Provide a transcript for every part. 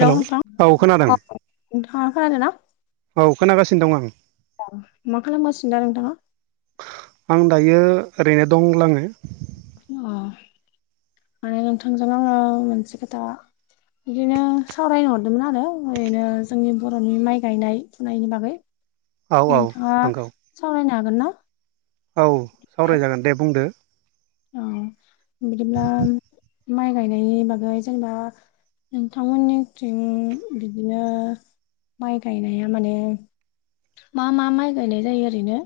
Hello औ खोनादों खादोंना औ खोनागासिनो दं आं। औ मा खालामगा सिनदा नोंथाङा। आं दायो ओरैनो दंलाङो अ माने नोंथांजों आङो मोनसे खोथा। बिदिनो सावरायनो हरदोंमोन आरो ओरैनो जोंनि बर'नि माइ गायनाय फुनायनि बागै औ औ नोंथाङा नंगौ सावरायनो हागोन ना? औ सावरायजागोन दे बुंदो। औ बिदिब्ला माइ गायनायनि बागै जोंबना नोंथांमोननिथिं बिदिनो माइ गायनाया माने मा मा माइ गायनाय जायो ओरैनो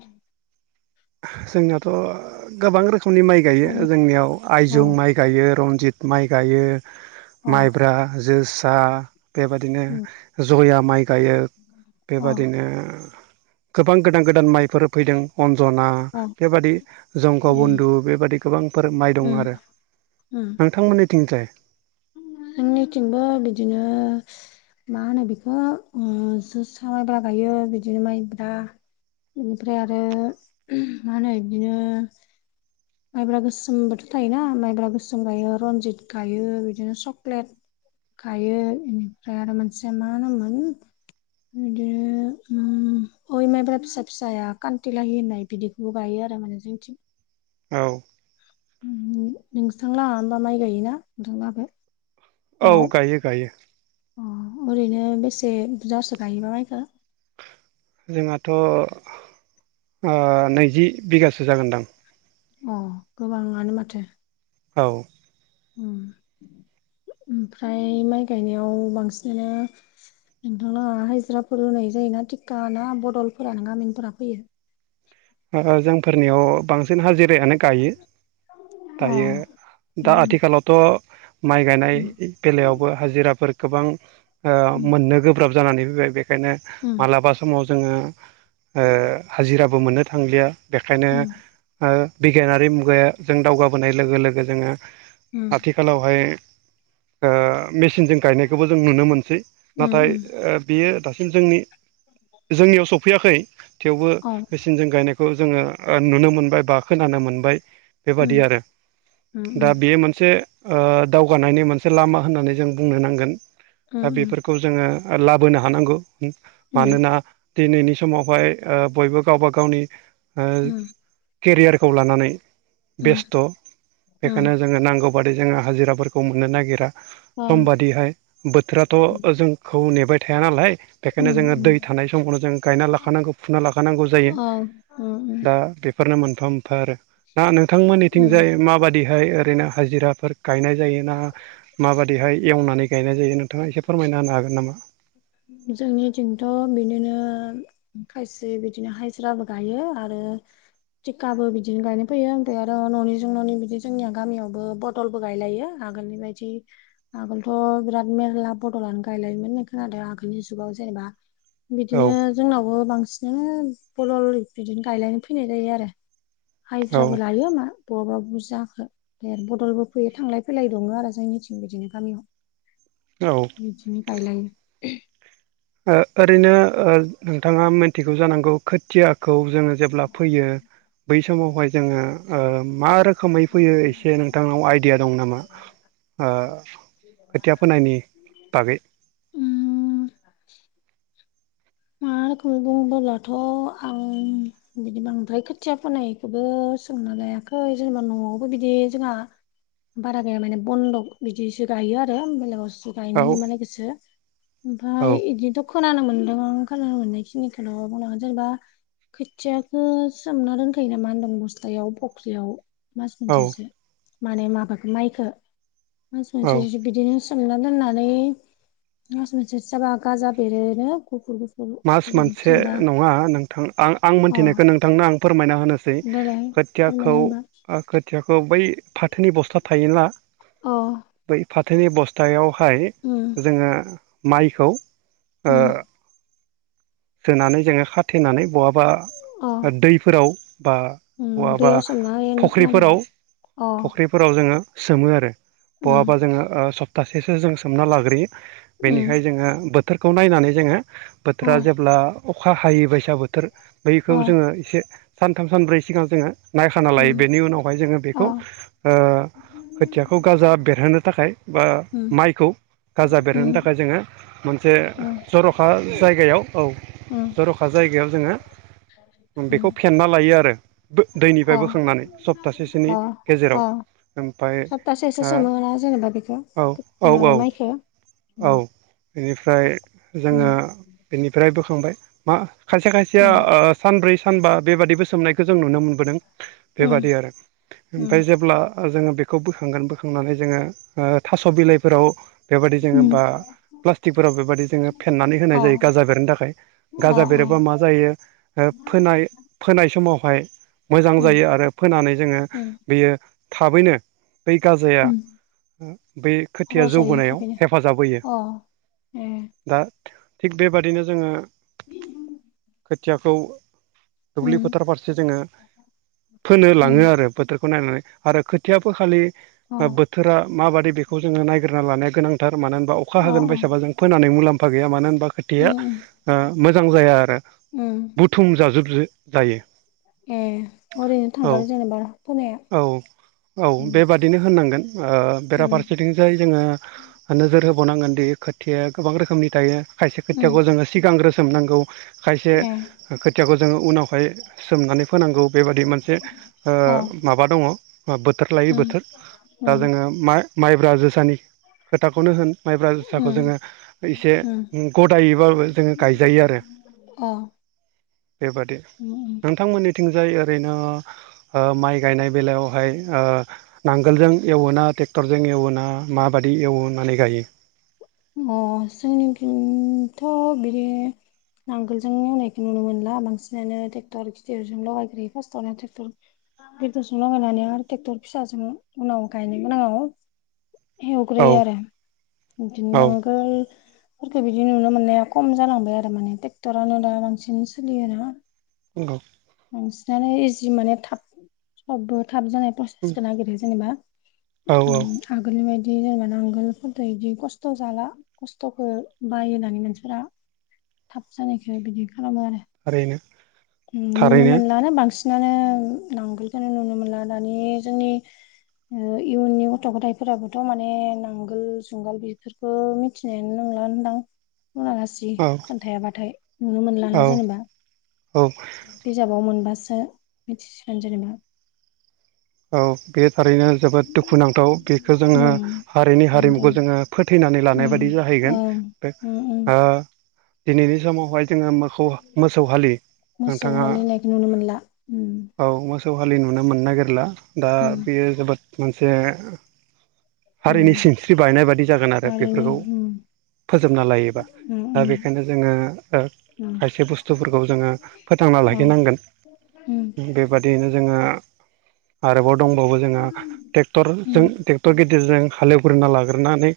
जोंनाथ' गोबां रोखोमनि माइ गायो गामि जोंनियाव अ आइजं माइ ग ाइ गायो रनजित माइ गायो अ माइब्रा जोसा बेबादिनो उम जया माइ गायो अ बेबादिनो गोबां गोदान गोदान माइफोर फैदों अनजना अ बेबादि जंक ए बन्दु बेबादि गोबांफोर माइ दं उम आरो। उम नोंथांमोननिथिंजाय जोंनिथिंबो बिदिनो मा होनो बेखौ जोसा मायब्रा गायो बिदिनो माइब्रा बेनिफ्राय आरो मा होनो बिदिनो माइब्रा गोसोमबोथ' थायोना माइब्रा गोसोम गायो रनजित गायो बिदिनो सक्लेट गायो बेनिफ्राय आरो मोनसे मा होनोमोन बिदिनो उ अय माइब्रा फिसा फिसाया खान्थिलाहि होननाय बिदि गायो आरो माने जों थिग औ नोंथां ला होनबा माइ गायोना नोंथाङाबो औ गायो गायो अ ओरैनो बेसे बुरजासो गायोबा माइखौ जोंहाथ' नैजि बिगासो जागोनदां अ गोबाङानो माथो औ उम ओमफ्राय माइ गायनायाव बांसिनानो नोंथांना हाजिराफोर होनाय जायोना थिका ना बदलफोरानो गामिनफोरा फैयो ओ जोंफोरनियाव बांसिन हाजिरायानो गायो अ दायो दा उम आथिखालावथ' माइ गायनाय उम बेलायावबो हाजिराफोर गोबां ओ उम मोननो गोब्राब जानानै फैबाय बेखायनो उम मालाबा समाव जोङो ओ हाजिराबो मोननो थांलिया बेखायनो उम ओ बिगियानारि मुगाया जों दावगाबोनाय लोगो लोगो जोङो उम आथिखालावहाय मेचिनजों गायनायखौबो जों नुनो मोनसै उम नाथाय उम बियो दासिम जोंनि जोंनियाव सफैयाखै थेवबो अ सिन जों गायनायखौ जोङो नुनो मोनबाय बा खोनानो मोनबाय उम बेबादि आरो उम दा उम बेयो मोनसे दावगानायनि मोनसे लामा होननानै जों बुंनो नांगोन उम दा उम बेफोरखौ जोङो लाबोनो हानांगौ उम मानोना दिनैनि समावहाय बयबो गावबा गावनि ओ उम केरियारखौ लानानै उम बेस्थ' उम बेखायनो जोङो नांगौ बादि जोङो हाजिराफोरखौ मोननो नागिरा अ उम समबादिहाय बोथोराथ' जोंखौ नेबाय थाया नालाय बेखायनो जोङो उम दै थानाय समखौनो जों गायना लाखानांगौ फुना लाखानांगौ जायो औ उम उम दा बेफोरनो मोनफा मोनफा आरो दा उम नोंथांमोननिथिंजाय माबादिहाय ओरैनो हाजिराफोर गायनाय जायो ना माबादिहाय एवनानै गायनाय जायो नोंथाङा एसे फोरमायना होनो हागोन नामा? जोंनिथिंथ' बिदिनो खायसे बिदिनो हाजिराबो गायो आरो टिखाबो बिदिनो गायनो फैयो ओमफ्राय आरो न'निजों न'नि बिदि जोंनिया गामियावबो बदलबो गायलायो आगोलनि बायदि आगोलथ' बिराद मेरला बदलानो गायलायोमोन होननाय खोनादो आगोल- बिनि जुगाव जेनेबा औ बिदिनो जोंनावबो बांसिनानो बदल बिदिनो गायलायनो फैनाय जायो आरो औ हाइज्राबो लायो मा बहाबा बुजाखो बदलबो फैयो थांलाय फैलाय दङ आरो जोंनिथिं बिदिनो गामियाव [inaudible] औ बिदि गायलायो। ओ ओरैनो ओ नोंथाङा मिनथिगौ जानांगौ खोथियाखौ जोङो जेब्ला फोयो बै समावहाय जोङो मा रो- खोमै फैयो एसे नोंथांनाव आइदिया दं नामा ओ खोथिया फोनायनि बागै [inaudible] गायलायो मा रोखोमै बुङोबोलाथ' आं बिदि बांद्राय खोथिया फोननायखौबो सोंना लायाखै जेनेबा न'आवबो बिदि जोंहा बारा गैया माने बन्दक बिदिसो गायो आरो बेलगाव- गायनो औ होयो मालायखोसो औ ओमफाय इदिथ' खोनानो मोनदों आं खोनानो मोननाय खिनिखौनो बुंनांगोन जेनेबा खोथियाखो सोमना दोनखायो नामा होनदों बस्थायाव फख्रियाव मास औ मोनसेसो माने माबखो माइखो माइखो मास औ मोनसे बिदिनो सोमना दोननानै मास मोनसे जाबा गाजा बेरोनो गुफुर गुफुर मास गुफुर मोनसे जेनेबा नङा नोंथां आं आं अ मोनथिनायखौ नोंथांनो आं फोरमायना होनोसै देलाय खोथियाखौ फोरमायनाय होमबा ओ खोथियाखौ बै फाथोनि बस्था थायोना अ बै फाथोनि बस्थायाव फाय उम जोङो माइखौ ओ उम सोनानै जोङो खाथेनानै बहाबा अ दैफोराव बा उम बहाबा दैयाव सोमना होयो होनना खोनादों फख्रिफोराव अ फख फोराव जोङो सोमो आरो बहाबा उम जोङो सप्तासेसो जों सोमना लाग्रोयो उम बेनिखाय जोङो बोथोरखौ नायनानै जोङो अ बोथोरा जे अब्ला अखा हायै बैसा बोथोर बैखौ अ जोङो एसे सानथाम सानब्रै सिगां जोङो नायखाना लायो उम बेनि उनावहाय जोङो अ बेखौ खोथियाखौ गाजा बेरहोनो थाखाय बा उम माइखौ गाजा बेरहोनो उम थाखाय जोङो मोनसे उम जर'खा जायगायाव औ जर'खा जायगायाव जोङो बेखौ फेन्ना लायो आरो दैनिफ्राय ओम बोखांनानै सप्तासेसोनि गेजेराव अ-अ-अ ओमफ्राय सप्तासेसो सोमोना जेनेबा बेखौ ओ औ माबा औ माइखो औ बेनिफ्राय उम जोङो बेनिफ्राय बोखांबाय मा खायसे खायसेया उम ओ सानब्रै सानबा बेबादिबो सोमनायखो जों नुनो मोनबोदों उम बेबादि आरो उम ओमफाय जेब्ला जोङो बे- खौ बोखांगोन बोखांनानै जोङो थास' बिलाइफोराव बेबायदि जोङो उम बा प्लास्टिकफोराव बेबायदि जोङो फेनानै अ होनाय जायो गाजा बेरनो थाखाय गाजा अ बेरोबा मा जायो फोनाय फोनाय समावहाय मोजां उम जायो आरो फोनानै जोङो उम बियो थाबैनो बै गाजाया उम बे खोथिया रज'यो जौबोनायाव थाबैनो हेफाजाब होयो अ ए दा थिग बेबादिनो जोङो [inaudible] खोथियाखौ दुब्लि फोथार फारसे जोङो फोनो उम लाङो आरो फोथारखौ नायनानै आरो खोथिया फोखालि अ बोथोरा माबादि बेखौ जोङो नायग्रोना लानाया गोनांथार मानो होनबा अखा होगोन अ बायसाबा जों फोनानै मुलाम्फा गैया मानो होनबा उम खोथाया उम मोजां जाया आरो उम बुथुम जाजोब जायो ए ओरैनो औ थांगारो जेनेबा फोनाया ओ बिदिनो होननांगोन बेराफारसेथिंजाय जोङो नोजोर होबावनांगोन दि खोथिया गोबां रोखोमनि थायो खायसे उम खोथियाखौ जोङो सिगांग्रो सोमनांगौ खायसे ए खोथियाखौ जोङो उनावहाय सोमनानै फोनांगौ बेबादि मोनसे अ माबा दङ बोथोर लायै उम बोथोर दा उम जोङो मा माइब्रा जोसानि खोथाखौनो होन माइब्रा उम जोसाखौ जोङो एसे उम गदायैबाबो जोङो गायजायो आरो अ बेबादि उम नोंथांमोननिथिंजाय ओरैनो माइ गायनाय बेलायावहाय नांगोलजों एवोना ट्रेक्टरजों एवोना माबायदि एवनानै गायो। अ जोंनिफ्रायथ' बिदि नांगोलजों एवनायखौ नुनो मोनला बांसिनानो ट्रेक्टर गिदिरजों लगायग्रोयो फार्स्टआवनो ट्रेक्टर बेदरजों लागायनानै आरो ट्रेक्टर फिसाजों उनाव गायनोबोोन आाङाव औ एवग्रोयो आरो बिदिनो औ नांगोल फोरख बिदि नुनो मोननाया खम जालांबाय आरो माने ट्रेक्टरानो दा बांसिन सोलियोना औ। बांसिनानो इजि माने थाब सबबो थाब जानाय प्रसेसखौ नागिरो जेनेबा औ औ आगोलनि बायदि जेनेबा आांगोलफोरजों बिदि खस्थ' जाला खस्थ'खौ बाय होननानै नानसोरा थाब जानायखौ बिदि खालामो आरो आरोैनो नुनो मोनलानो बांसिनानो नांगोलखौनो नुनो मोनला दानि जोंनि इयुननि गथ' गथायफोराबोथ' माने नांगोल जुंगाल बेफोर बेखौ मिथिनाय नंला होनदां बुंङालिसिग औ बिदि खोन्थायाबाथाय नुनो औ मोनलाना जेनेबा। औ। बिजाबाव मोनबासो मिथिसिगोन जेनेबा। औ बे थारैनो जोबोद दुखुुनांथाव बेखौ उम जोङो हारिनि हारिमुखौ ओंखायनोथ' जोङो। फोथैनानै लानाय उम बायदि जाहैगोन ओं उम उम दिनैनि बे समावहाय जोङो मो मोसौ हालि मोसौ नोंथाङा हालिनायखौ नुनो मोनला उम औ मोसौ हलि नुनो मोननो नागिरला दा उम बेयो जोबोद मोनसे उम हारिनि सिनस्रि बायनाय बायदि जागोन आरो हारिनि बेफोरखौ फोजोबना लायोबा दा बेखायनो जोङो। खायसे बुस्थुफोरखौ जोङो फोथांना औ लाखिनांगोन। उम बेबादियैनो जोङो आरोबाव दंबावो जोङो उम ट्रेक्टरजों ट्रेक्टर गिद हालेवग्रोना लाग्रोनानै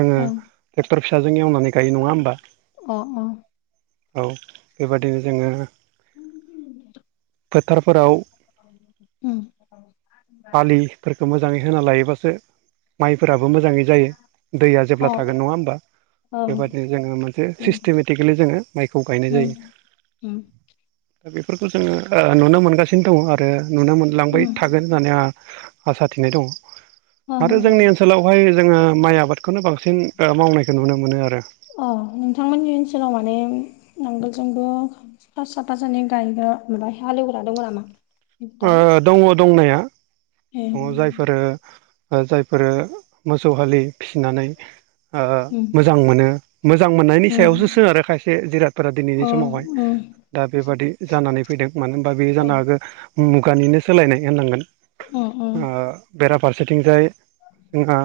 जोङो ओं ट्रेक्टर फिसाजों एवनानै गायो नङा होमबा? अ अ। औ बेबादिनो जोङो उ [inaudible] फोथारफोराव उम। फालिफोरखौ मोजाङै होना लायोबासो माइफोराबो मोजाङै जायो दैया अ जेब्ला थागोन नङा होमबा? ओं बेबादिनो जोङो मोनसे उम सिस्टेमेटिकेलि जोङो माइखौ गायनाय उम जायो। [inaudible] दा बेफोरखौ जोङो नुनो मोनगासिनो दङ आरो नुनो मोनलांबाय उम थागोन होननानै आंहा आसा थिनाय दङ। ओं आरो ओं जोंनि ओनसोलावहाय जोङो माइ आबादखौनो बांसिन मावनायखौ नुनो मोनो आरो। अ नोंथांमोननि ओनसोलाव माने नांगोलजोंबो सा सापाजानि गायग्रा माबा हालेवग्रा दङ नामा? दा दङ दंनाया। ए दङ जायफोरो जायफोरो मोसौ हालि फिसिनानै उम मोजां मोनो। मोजां मोननायनि उम सायावसो सोनारो खायसे जिरादफोरा अ दिनैनि समावहाय उम दा बेबादि जानानै फैदों मानो होनबा बे अ जानो हागौ मुगानिनो सोलायनाय होननांगोन। अ बेराफारसेथिंजाय जोंहा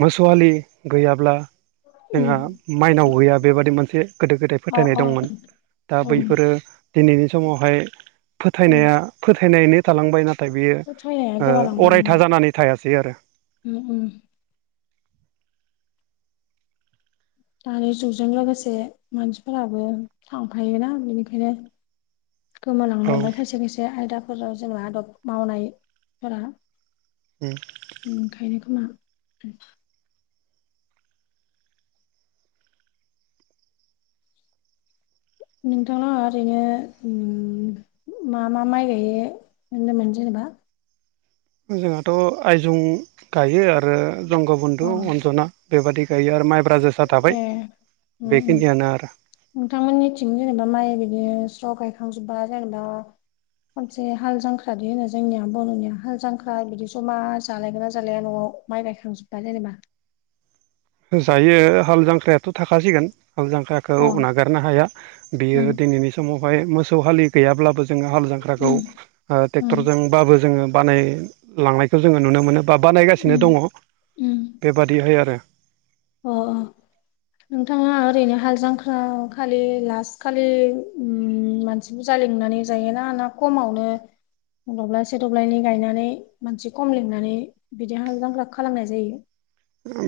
मोसौआलि गैयाब्ला उम जोंहा माइनाव गैया बेबादि मोनसे गोदो गोदाय अ फोथायनाय अ दंमोन। दा उम बैफोरो दिनैनि समावहाय उम फोथायनाया फोथायनो थालांबाय ना थाय बियो फोथायनाया गोमालांबाय अरायथा उम जानानै थायासै आरो। उम दानि जुगजों लोगोसे मानसिफोराबो थांफायोना बेनिखायनो। गोमालांनो औ हमबाय खायसे खायसे आयदाफोराव जोङो आदब मावनायफोरा [inaudible] ओंखायनो खोमा। नोंथांनावहा ओरैनो मा मा माइ गायो। मोननो मोनजेनेबा जोंहाथ' आयजं गायो आरो जंग अ बन्धु अनजना बेबादि गायो आरो माइब्रा जोसा थाबाय ए उम उम बेखिनियानो आरो नोंथांमोननिथिं जेनेबा माइ बिदिनो स्र' गायखांजोबबा जेनेबा। मोनसे हाल जांख्रादि होनो जोंनिया बर'निया हाल जांख्रा बिदि ज'मा जालायगोन ना जालाया न'आव माइ गायखांजोब्बाया जेनेबा। जायो हाल जांख्रायाथ' थाखासिगोन हाल जांख्राया अ खौ उम नागारनो हाया बियो दिनैनि समावहाय मोसौ हालि गैयाब्लाबो जोङो हाल जांख्राखौ उम उम ट्रेक्टरजों। बाबो जोङो बानायलांनायखौ जोङो नुनो मोनो बा बानायगासिनो उम दङ। उम बेबादिहाय आरो अ अ नोंथाङा ओरैनो हाल जांखा खालि लास्ट खालि मानसि बुरजा लिंनानै जाय ना ना खमावनो दब्लाायसे दब्लायनै गायनानै मानसि खम लिंनानै बिदि हांलजांख्राखो खालामनाय जायो।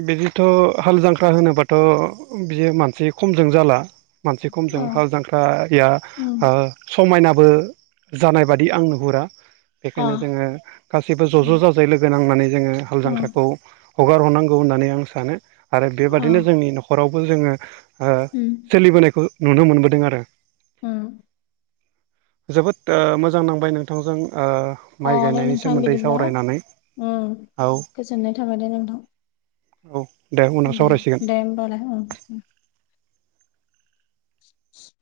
बिदिथ' हाल जांख्रा होनोबाथ' बियो मानसि खमजों जाला मानसि खमजों अ हाल जांख्रा आरिया उम ओ समायनाबो जानाय बादि आं नुहुरा अ बेखायनो जोङो गासैबो ज' ज' उम जाजाय लोगो नांनानै जोङो हाल उम जांख्राखौ हगार हरनांगौ। हौ होननानै आं सानो आरो अ बेबादिनो जोंनि न'खरावबो जोङो उम सोलिबोनायखौ। नुनो मोनबोदों आरो ह जोबोद मोजां नांबाय नोंथांजों। अ माइ दे गायनायनि नोंथां सोमोन्दै बिदिब्ला सावरायनानै औ गोजोननाय थाबाय दे नोंथां। औ दे उनाव दे सावरायसिगोन दे होमबालाय [inaudible]